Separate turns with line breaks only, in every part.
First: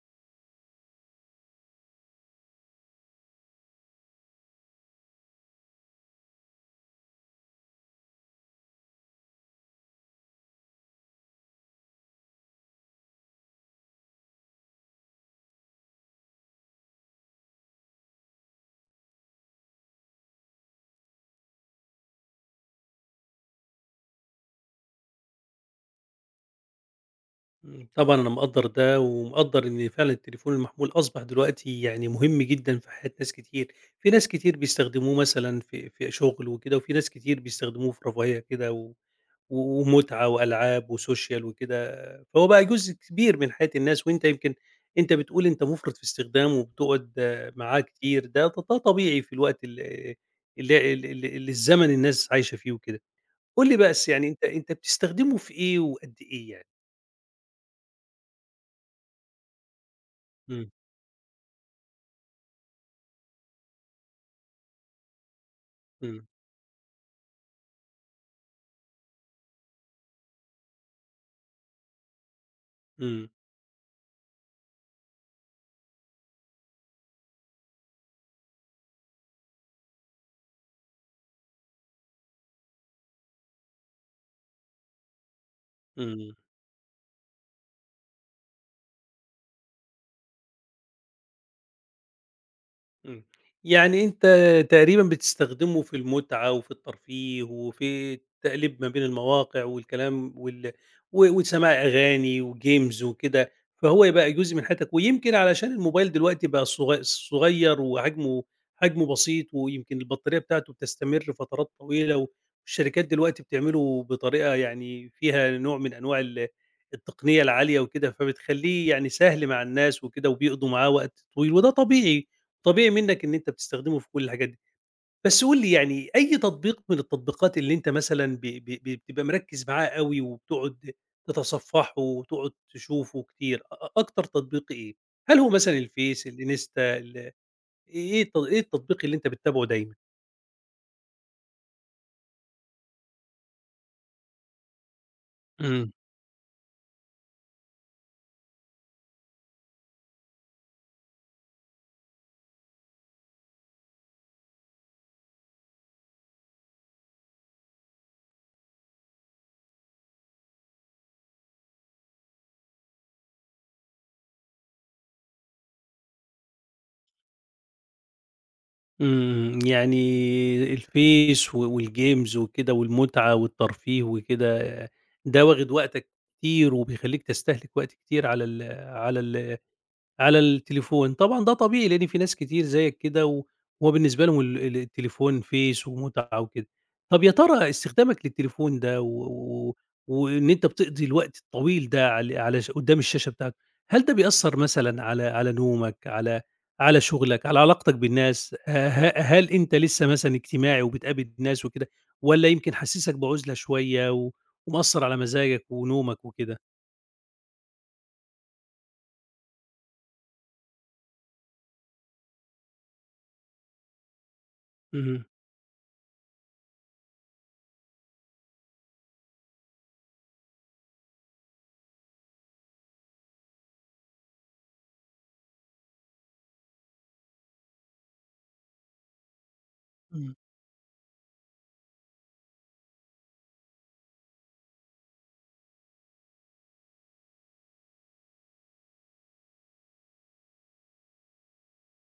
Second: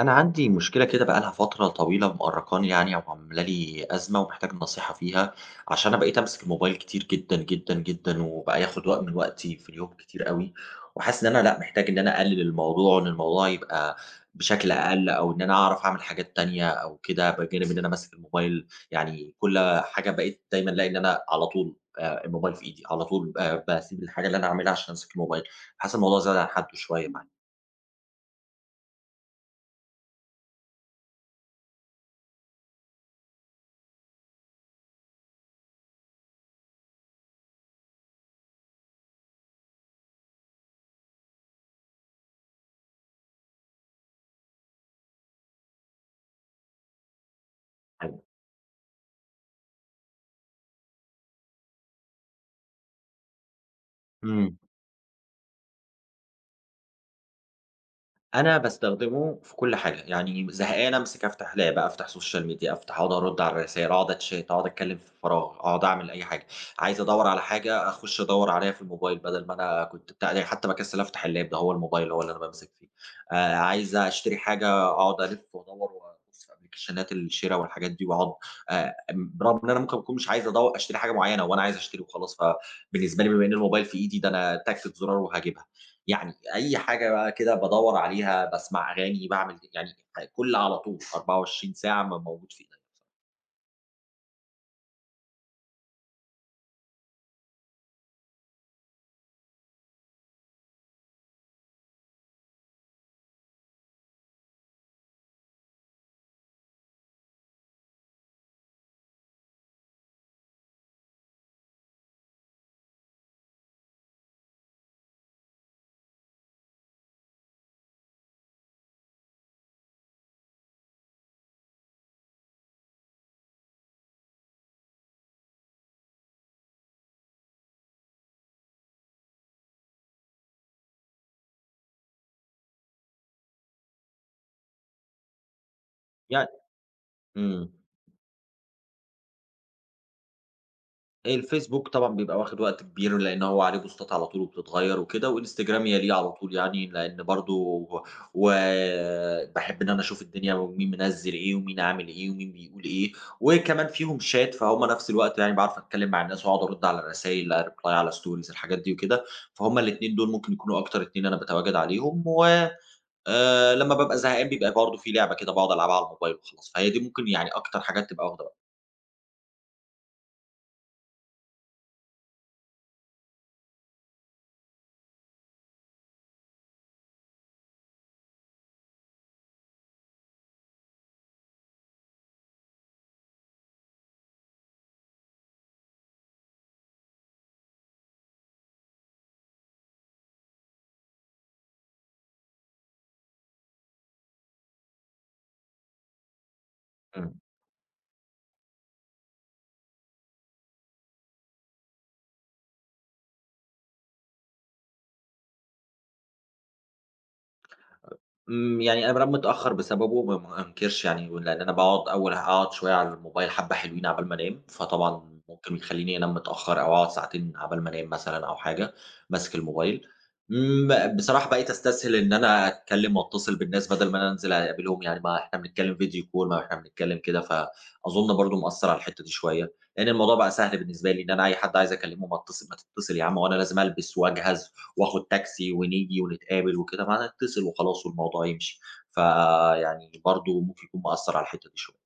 أنا عندي مشكلة كده بقى لها فترة طويلة مأرّقاني، يعني أو عاملة لي أزمة ومحتاج النصيحة فيها. عشان أنا بقيت أمسك الموبايل كتير جدًا، جدًا، جدًا، وبقى ياخد وقت من وقتي في اليوم كتير أوي. وحاسس إن أنا لأ، محتاج إن أنا أقلل الموضوع وإن الموضوع يبقى بشكل أقل، أو إن أنا أعرف أعمل حاجات تانية أو كده بجانب إن أنا ماسك الموبايل. يعني كل حاجة بقيت دايمًا ألاقي إن أنا على طول الموبايل في إيدي، على طول باسيب الحاجة اللي أنا عاملها عشان أمسك الموبايل. حاسس الموضوع زاد عن حدُّه شوية معايا.
طبعًا أنا مقدّر ده، ومقدّر إن فعلًا التليفون المحمول أصبح دلوقتي يعني مهم جدًا في حياة ناس كتير، في ناس كتير بيستخدموه مثلًا في شغل وكده، وفي ناس كتير بيستخدموه في رفاهية كده و و ومتعة وألعاب وسوشيال وكده، فهو بقى جزء كبير من حياة الناس، وأنت يمكن أنت بتقول أنت مُفرِط في استخدامه وبتقعد آه، معاه كتير، ده طبيعي في الوقت ال اللي ال ال اللي الزمن الناس عايشة فيه وكده. قُل لي بس يعني أنت
إمم.
أنت بتستخدمه في إيه وقد إيه يعني؟
أنا باستخدمه في كل حاجة، يعني
إمم،
زهقان أمسك أفتح لاب، أفتح سوشيال ميديا، أفتح أقعد أرد على الرسايل، أقعد أتشات، أقعد أتكلم في فراغ، أقعد أعمل أي
إمم.
حاجة. عايز أدوّر على حاجة أخش أدوّر عليها في الموبايل، بدل ما أنا كنت بتاع يعني، حتى باكسل أفتح اللاب، ده هو الموبايل هو اللي أنا بامسك فيه.
إمم،
عايز أشتري حاجة أقعد ألِف وأدوّر وأبُص في أبلكيشنات الشِرا والحاجات دي، وأقعد برغم إن أنا ممكن أكون مش عايز أشتري حاجة معيّنة، هو أنا عايز أشتري وخلاص. فبالنسبة لي بما إن الموبايل في إيدي ده، أنا تكة زرار وهاجيبها.
إمم.
يعني أي حاجة بقى كده بادوّر عليها، باسمع أغاني، باعمل يعني، كل على طول 24 ساعة موجود في إيديّا.
إمم. يعني أنت تقريبًا بتستخدمه في المتعة وفي الترفيه وفي التقليب ما بين المواقع والكلام وال و وسماع أغاني وgames وكده، فهو بقى جزء من حياتك ويمكن علشان الموبايل دلوقتي بقى صغير وحجمه بسيط ويمكن البطارية بتاعته بتستمر فترات طويلة والشركات دلوقتي بتعمله بطريقة يعني فيها نوع من أنواع التقنية العالية وكده، فبتخلّيه يعني سهل مع الناس وكده وبيقضوا معاه وقت طويل وده طبيعي. طبيعي منّك إن أنت بتستخدمه في كل الحاجات دي. بس قُل لي يعني أي تطبيق من التطبيقات اللي أنت مثلًا ب ب ب بتبقى مركّز معاه أوي وبتقعد تتصفّحه وتقعد تشوفه كتير، أ أ أكتر تطبيق إيه؟ هل هو مثلًا الفيس،
يعني
الإنستا، ال
إمم.
إيه الت إيه التطبيق اللي أنت بتتابعه دايمًا؟
الفيسبوك طبعًا بيبقى واخد وقت كبير، لإن هو عليه بوستات على طول وبتتغيّر وكده، وإنستجرام
إمم،
يليه على طول يعني، لإن برضه وباحب إن أنا أشوف الدنيا، ومين منزّل إيه، ومين عامل إيه، ومين بيقول إيه. وكمان فيهم chat، فهُم نفس الوقت يعني باعرف أتكلّم مع الناس وأقعد أرُد على الرسايل، reply على stories، الحاجات دي وكده. فهُم الاتنين دول ممكن يكونوا أكتر اتنين أنا باتواجد عليهم، و لمّا بابقى زهقان بيبقى برضه في لعبة كده باقعد ألعبها على الموبايل وخلاص. فهي دي ممكن يعني أكتر حاجات تبقى واخدة وقتي.
إمم، يعني الفيس و والجيمز وكده والمتعة والترفيه وكده، ده واخد وقتك كتير وبيخلّيك تستهلك وقت كتير على ال على التليفون، طبعًا ده طبيعي لإن في ناس كتير زيك كده و وهو بالنسبة لهم ال ال التليفون فيس ومتعة وكده. طب يا ترى استخدامك للتليفون ده و و وإن أنت بتقضي الوقت الطويل ده على على ش قدّام الشاشة بتاعته، هل ده بيأثّر مثلًا على نومك، على
إمم.
شغلك، على علاقتك بالناس؟ ه ه هل أنت لسه مثلًا اجتماعي وبتقابل ناس وكده والّا يمكن حاسسك بعُزلة شوية و ومأثّر على مزاجك ونومك وكده؟
إمم، يعني أنا بانام متأخّر بسببه ما أنكرش يعني، لإن أنا باقعد أول، أقعد شوية على الموبايل حبّة حلوين عقبال ما أنام، فطبعًا ممكن يخلّيني أنام متأخّر أو أقعد ساعتين عقبال ما أنام مثلًا أو حاجة، ماسك الموبايل. إمم، بصراحة بقيت أستسهل إن أنا أتكلّم وأتصل بالناس بدل ما أنا أنزل أقابلهم، يعني ما إحنا بنتكلّم فيديو call، ما إحنا بنتكلّم كده، فأظن برضه مأثّر على الحتّة دي شوية. لإن
اهم.
الموضوع بقى سهل بالنسبة لي، إن أنا أي حد عايز أكلّمه، ما تتصل يا عم، هو أنا لازم ألبس وأجهز وآخد تاكسي ونيجي ونتقابل وكده، ما هنتصل وخلاص والموضوع يمشي. فيعني برضه ممكن يكون مأثّر على الحتّة دي شوية.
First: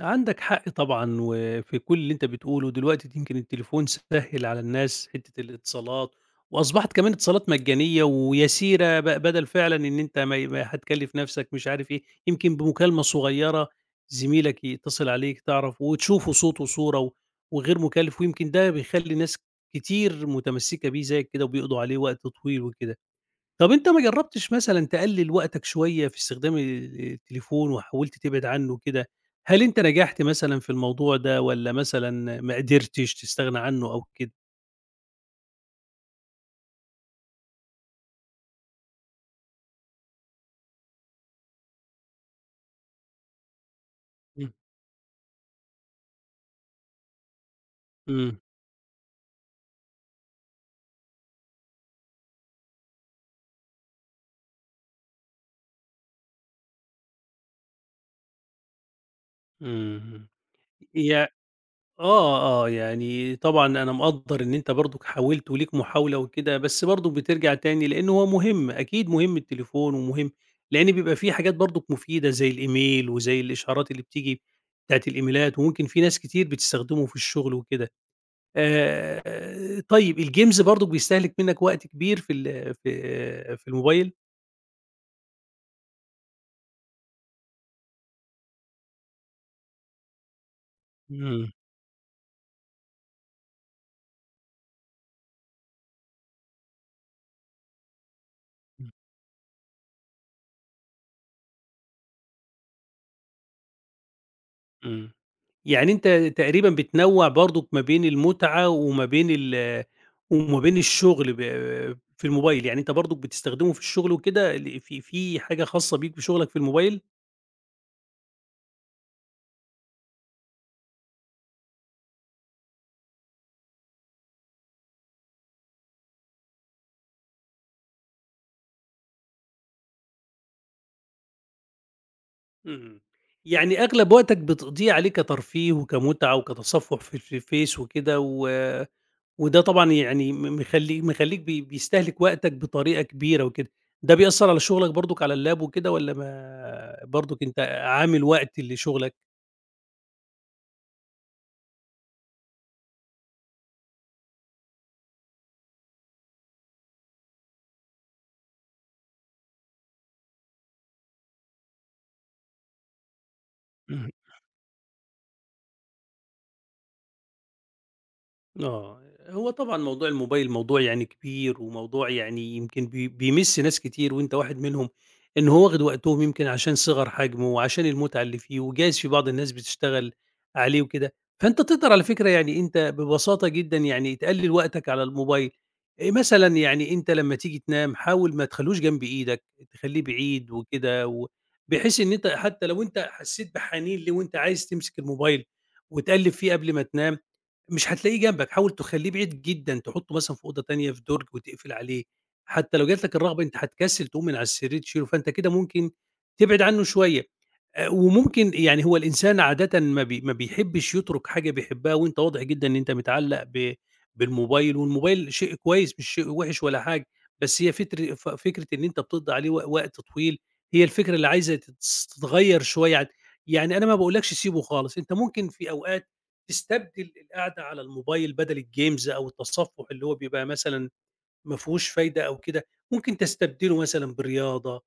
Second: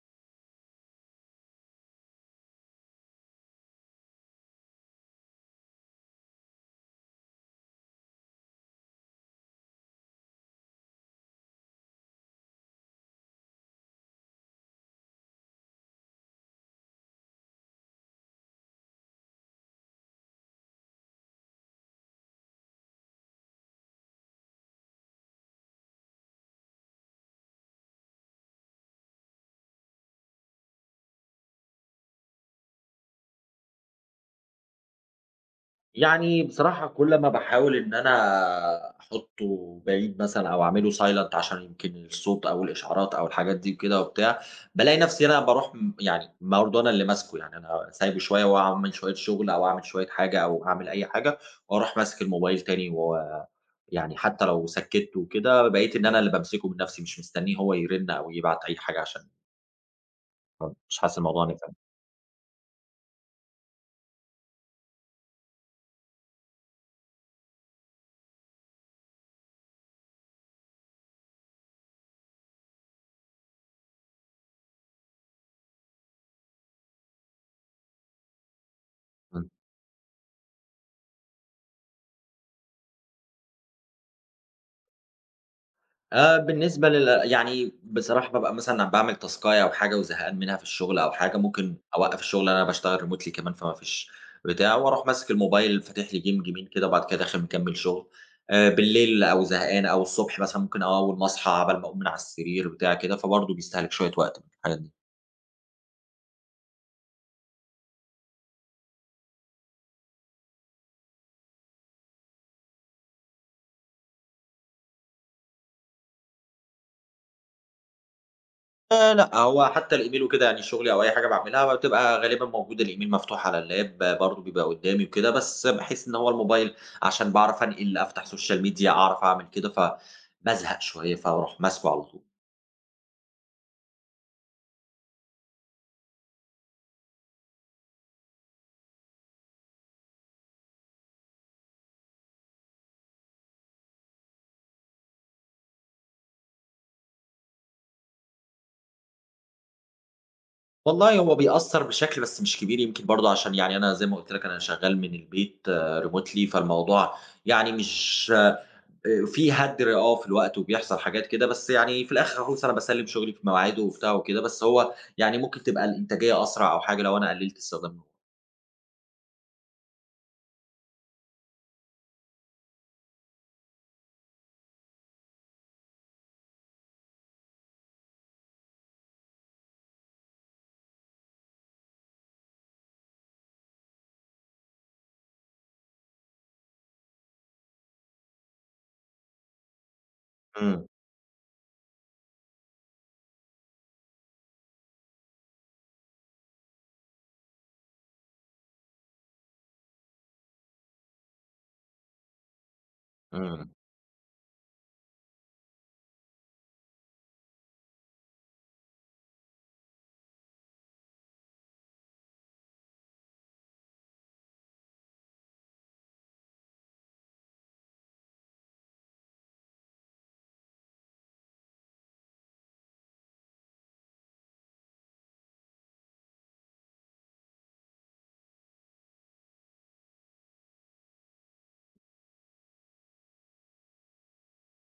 عندك حق طبعًا، وفي كل اللي أنت بتقوله، دلوقتي يمكن التليفون سهِّل على الناس حتّة الاتصالات، وأصبحت كمان اتصالات مجانية ويسيرة، بدل فعلًا إن أنت ما هتكلّف نَفْسك مش عارف إيه، يمكن بمكالمة صغيّرة زميلك يتصل عليك تعرف وتشوفه صوت وصورة و وغير مكلِّف، ويمكن ده بيخلّي ناس كتير متمسّكة بيه زيّك كده وبيقضوا عليه وقت طويل وكده. طب أنت ما جرّبتش مثلًا تقلِّل وقتك شوية في استخدام التليفون وحاولت تبعد عنه كده؟ هل أنت نجحت مثلًا في الموضوع ده والّا مثلًا ما قدرتش تستغنى عنه أو كده؟
يعني بصراحة كل ما باحاول إن أنا أحُطّه بعيد مثلًا أو أعمله silent، عشان يمكن الصوت أو الإشعارات أو الحاجات دي وكده وبتاع،
إمم،
بالاقي نفسي أنا باروح يعني برضه أنا اللي ماسكه. يعني أنا سايبه
إمم،
شوية وأعمل شوية شغل أو أعمل شوية حاجة أو أعمل أي حاجة، وأروح ماسك الموبايل تاني، و يعني حتى لو سكّتّه وكده بقيت إن أنا اللي بامسكه بنفسي، مش مستنيه هو يرن أو يبعت أي حاجة، عشان
إمم.
مش حاسس
يع
الموضوع نفع.
آه، آه، يعني طبعًا أنا مقدّر إن أنت برضُك حاولت وليك محاولة وكده، بس برضُك بترجع تاني لإن هو مهم، أكيد مهم التليفون ومهم لإن بيبقى في حاجات برضُك مفيدة زي الإيميل وزي الإشعارات اللي بتيجي بتاعة الإيميلات وممكن في ناس كتير بتستخدمه في الشغل وكده.
إمم.
طيب الجيمز برضه بيستهلك منّك وقت كبير في ال في في الموبايل؟
بالنسبة يعني بصراحة بابقى مثلًا باعمل تاسكاية أو حاجة وزهقان منها في الشغل أو حاجة،
إمم،
ممكن أوقّف الشغل، أنا باشتغل remotely كمان فما فيش بتاع، وأروح ماسك الموبايل فاتح لي game، جيمين كده وبعد كده داخل مكمّل شغل.
إمم،
بالليل أو زهقان أو الصبح مثلًا ممكن أول ما أصحى عقبال ما أقوم من على السرير بتاع كده، فبرضه بيستهلك شوية وقت من الحاجات دي.
إمم. يعني أنت تقريبًا بتنوّع برضُك ما بين المتعة وما بين الشغل في الموبايل، يعني أنت برضُك بتستخدمه في الشغل وكده ل في في حاجة خاصة بيك بشغلك في الموبايل؟
لأ، هو حتى الإيميل وكده يعني شغلي أو أي حاجة باعملها بتبقى غالبًا موجودة، الإيميل مفتوح على اللاب برضه بيبقى قدّامي وكده، بس باحس إن هو الموبايل عشان باعرف أنقل أفتح سوشيال ميديا، أعرف أعمل كده، فبازهق شوية فاروح ماسكه على طول.
إمم. يعني أغلب وقتك بتقضيه عليه كترفيه وكمتعة وكتصفُّح في الفيس وكده و وده طبعًا يعني م مخلّي مخلّيك بيستهلك وقتك بطريقة كبيرة وكده، ده بيأثّر على شغلك برضك على اللاب وكده والّا ما برضك أنت عامل وقت لشغلك؟
والله هو بيأثّر بشكل بس مش كبير، يمكن برضه عشان يعني أنا زي ما قُلت لك أنا شغّال من البيت آه، remotely، فالموضوع يعني مش في هدر آه في الوقت وبيحصل حاجات كده، بس يعني في الآخر خالص أنا باسلِّم شغلي في مواعيده وبتاع وكده، بس هو يعني ممكن تبقى الإنتاجية أسرع أو حاجة لو أنا قلِّلت استخدام النور.
آه، هو طبعًا موضوع الموبايل موضوع يعني كبير، وموضوع يعني يمكن بيمِس ناس كتير وأنت واحد منهم، إن هو واخد وقتهم يمكن عشان صغر حجمه وعشان المتعة اللي فيه، وجايز في بعض الناس بتشتغل عليه وكده، فأنت تقدر على فكرة يعني أنت ببساطة جدًا يعني تقلل وقتك على الموبايل، مثلًا يعني أنت لمّا تيجي تنام حاول ما تخلّوش جنب إيدك، تخلّيه بعيد
إمم،
وكده، بحيث إن أنت حتى لو أنت حسيت بحنين ليه وأنت عايز تمسك الموبايل وتقلّب فيه قبل ما تنام مش هتلاقيه جنبك، حاول تخلّيه بعيد جدًا، تحطه مثلًا في أوضة تانية في درج وتقفل عليه، حتى لو جات لك الرغبة أنت
إمم،
هتكسل تقوم من على السرير تشيله، فأنت كده ممكن تبعد عنه شوية. وممكن يعني هو الإنسان عادةً ما بيحبش يترك حاجة بيحبها، وأنت واضح جدًا إن أنت متعلق بالموبايل، والموبايل شيء كويس مش شيء وحش ولا حاجة، بس هي فتر ف فكرة إن أنت بتقضي عليه وقت طويل، هي الفكرة اللي عايزة تتغيّر شوية عن يعني أنا ما باقولكش سيبه خالص، أنت ممكن في أوقات تستبدل القعدة على الموبايل بدل الجيمز أو التصفح اللي هو بيبقى مثلًا ما فيهوش فايدة أو كده، ممكن تستبدله مثلًا برياضة،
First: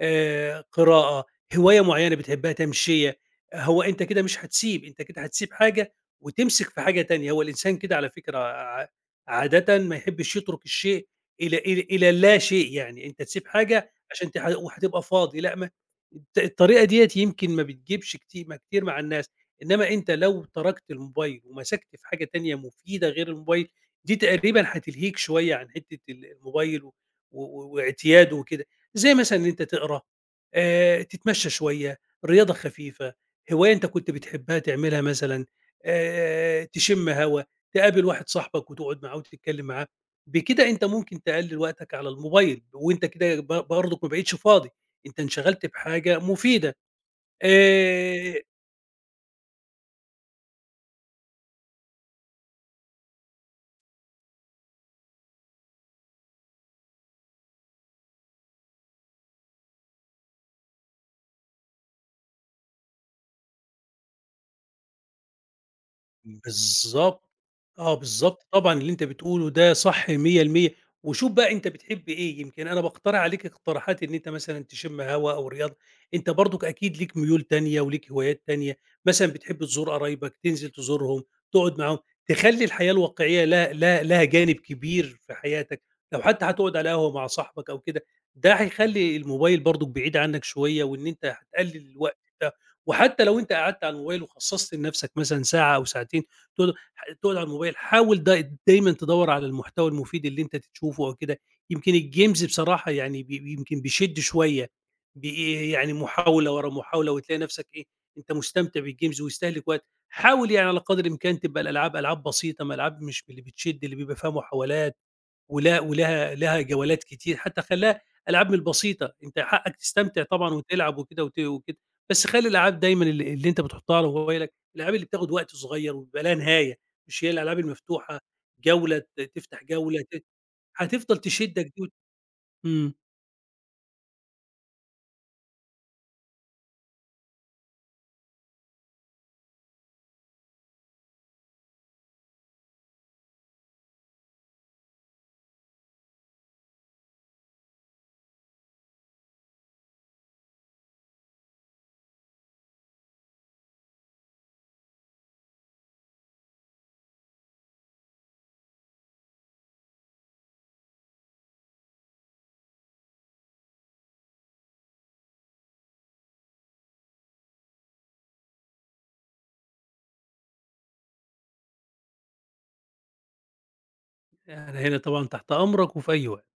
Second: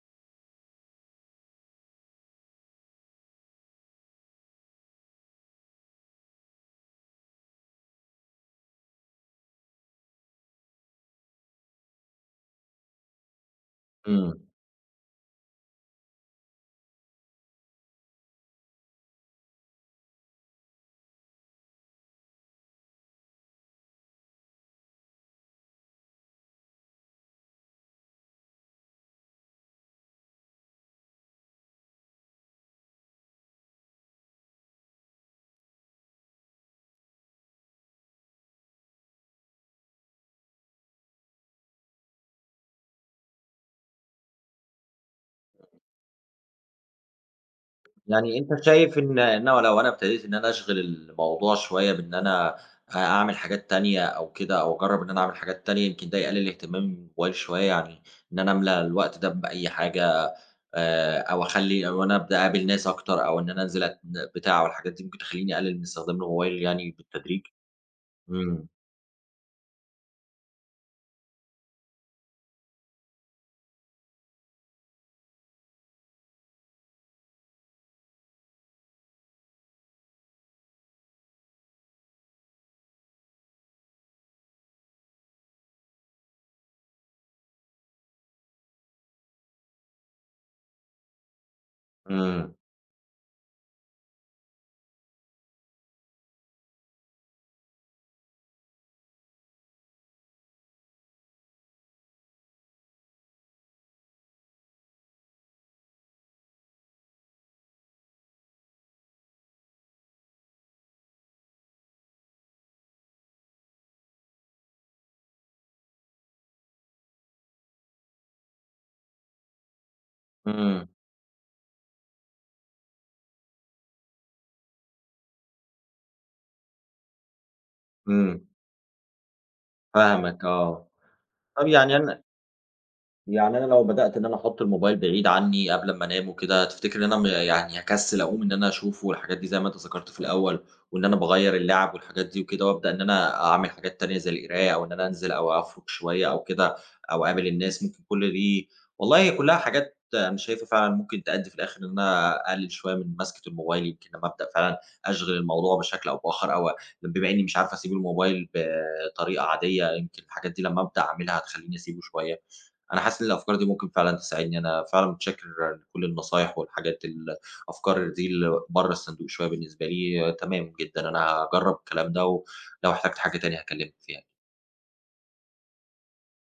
قراءة، هواية معيّنة بتحبها، تمشية، هو أنت كده مش هتسيب، أنت كده هتسيب حاجة وتمسك في حاجة تانية، هو الإنسان كده على فكرة عادةً ما يحبش يترك الشيء إلى اللا شيء، يعني أنت تسيب حاجة عشان
إمم.
وهتبقى فاضي، لأ، ما الطريقة ديّة يمكن ما بتجيبش كتي ما كتير مع الناس، إنما أنت لو تركت الموبايل ومسكت في حاجة تانية مفيدة غير الموبايل، دي تقريبًا هتلهيك شوية عن حتّة الموبايل و و واعتياده وكده. زي مثلًا إن أنت تقرا، تتمشى شوية، رياضة خفيفة، هواية أنت كنت بتحبها تعملها مثلًا، تشم هوا، تقابل واحد صاحبك وتقعد معاه وتتكلم معاه، بكده أنت ممكن تقلل وقتك على الموبايل، وأنت كده برضك ما بقيتش فاضي، أنت انشغلت بحاجة مفيدة.
يعني
آآ
أنت شايف إن أنا لو أنا ابتديت إن أنا أشغِل الموضوع شوية بإن أنا أعمل حاجات تانية أو كده، أو أجرّب إن أنا أعمل حاجات تانية، يمكن ده يقلِّل اهتمامي بالموبايل شوية يعني؟ إن أنا أملى الوقت ده بأي حاجة، أو أخلّي، أو أنا أبدأ أقابل ناس أكتر، أو إن أنا أنزل بتاع والحاجات دي ممكن تخلّيني أقلل من استخدام الموبايل يعني
بالضبط،
بالتدريج.
آه، بالضبط
إمم،
طبعًا اللي أنت بتقوله ده صح 100% وشوف بقى أنت بتحب إيه، يمكن أنا باقترح عليك اقتراحات إن أنت مثلًا تشم هوا أو رياضة، أنت برضك أكيد ليك ميول تانية وليك هوايات تانية، مثلًا بتحب تزور قرايبك، تنزل تزورهم، تقعد معاهم، تخلّي الحياة الواقعية لها جانب كبير في حياتك، لو حتى هتقعد على قهوة مع صاحبك أو كده، ده هيخلّي الموبايل برضك بعيد عنك شوية وإن أنت هتقلل الوقت
إمم،
وحتى لو أنت قعدت على الموبايل وخصصت لنفسك مثلًا ساعة أو ساعتين تقعد تقعد على الموبايل، حاول دايمًا تدوّر على المحتوى المفيد اللي أنت تشوفه أو كده، يمكن الجيمز بصراحة يعني يمكن بيشد شوية، يعني محاولة ورا محاولة وتلاقي نفسك إيه، أنت مستمتع بالجيمز ويستهلك وقت، حاول يعني على قدر الإمكان تبقى الألعاب ألعاب بسيطة، ما ألعاب مش من اللي بتشد، اللي بيبقى فيها محاولات ولها جولات كتير حتى خلّاها ألعاب من البسيطة، أنت حقك تستمتع طبعًا
إمم،
وتلعب وكده وكده، بس خلّي الألعاب دايمًا اللي أنت بتحطها على موبايلك، الألعاب اللي بتاخد وقت صغير وبيبقى لها نهاية، مش هي الألعاب المفتوحة
إمم،
جولة تفتح جولة
فاهمك آه.
هتفضل تشدك
طب
دي وت
يعني أنا
إمم،
يعني أنا لو بدأت إن أنا أحُط الموبايل بعيد عنّي قبل أمّا أنام وكده، تفتكر إن أنا يعني هاكسّل أقوم إن أنا أشوفه والحاجات دي زي ما أنت ذكرت في الأول، وإن أنا باغيّر اللعب والحاجات دي وكده، وأبدأ إن أنا أعمل حاجات تانية زي القراية، أو إن أنا أنزل أو أخرج شوية أو كده، أو أقابل الناس، ممكن كل دي، والله هي كُلّها حاجات أنا شايفها فعلًا ممكن تأدّي في الآخِر إن أنا أقلِّل شوية من مَسكة الموبايل. يمكن لمّا أبدأ فعلًا أشغِل الموضوع بشكل أو بآخَر، أو بما إنّي مش عارف أسيب الموبايل بطريقة عادية، يمكن الحاجات دي لمّا أبدأ أعملها هتخلّيني أسيبه شوية. أنا حاسس إن الأفكار دي ممكن فعلًا تساعدني، أنا فعلًا متشكر لكل النصايح والحاجات، الأفكار دي اللي برّه الصندوق شوية بالنسبة لي. آه، تمام جدًا. أنا هاجرّب الكلام ده، ولو احتجت حاجة تاني هاكلمك فيها.
أنا هنا طبعًا تحت أمرك وفي أي وقت.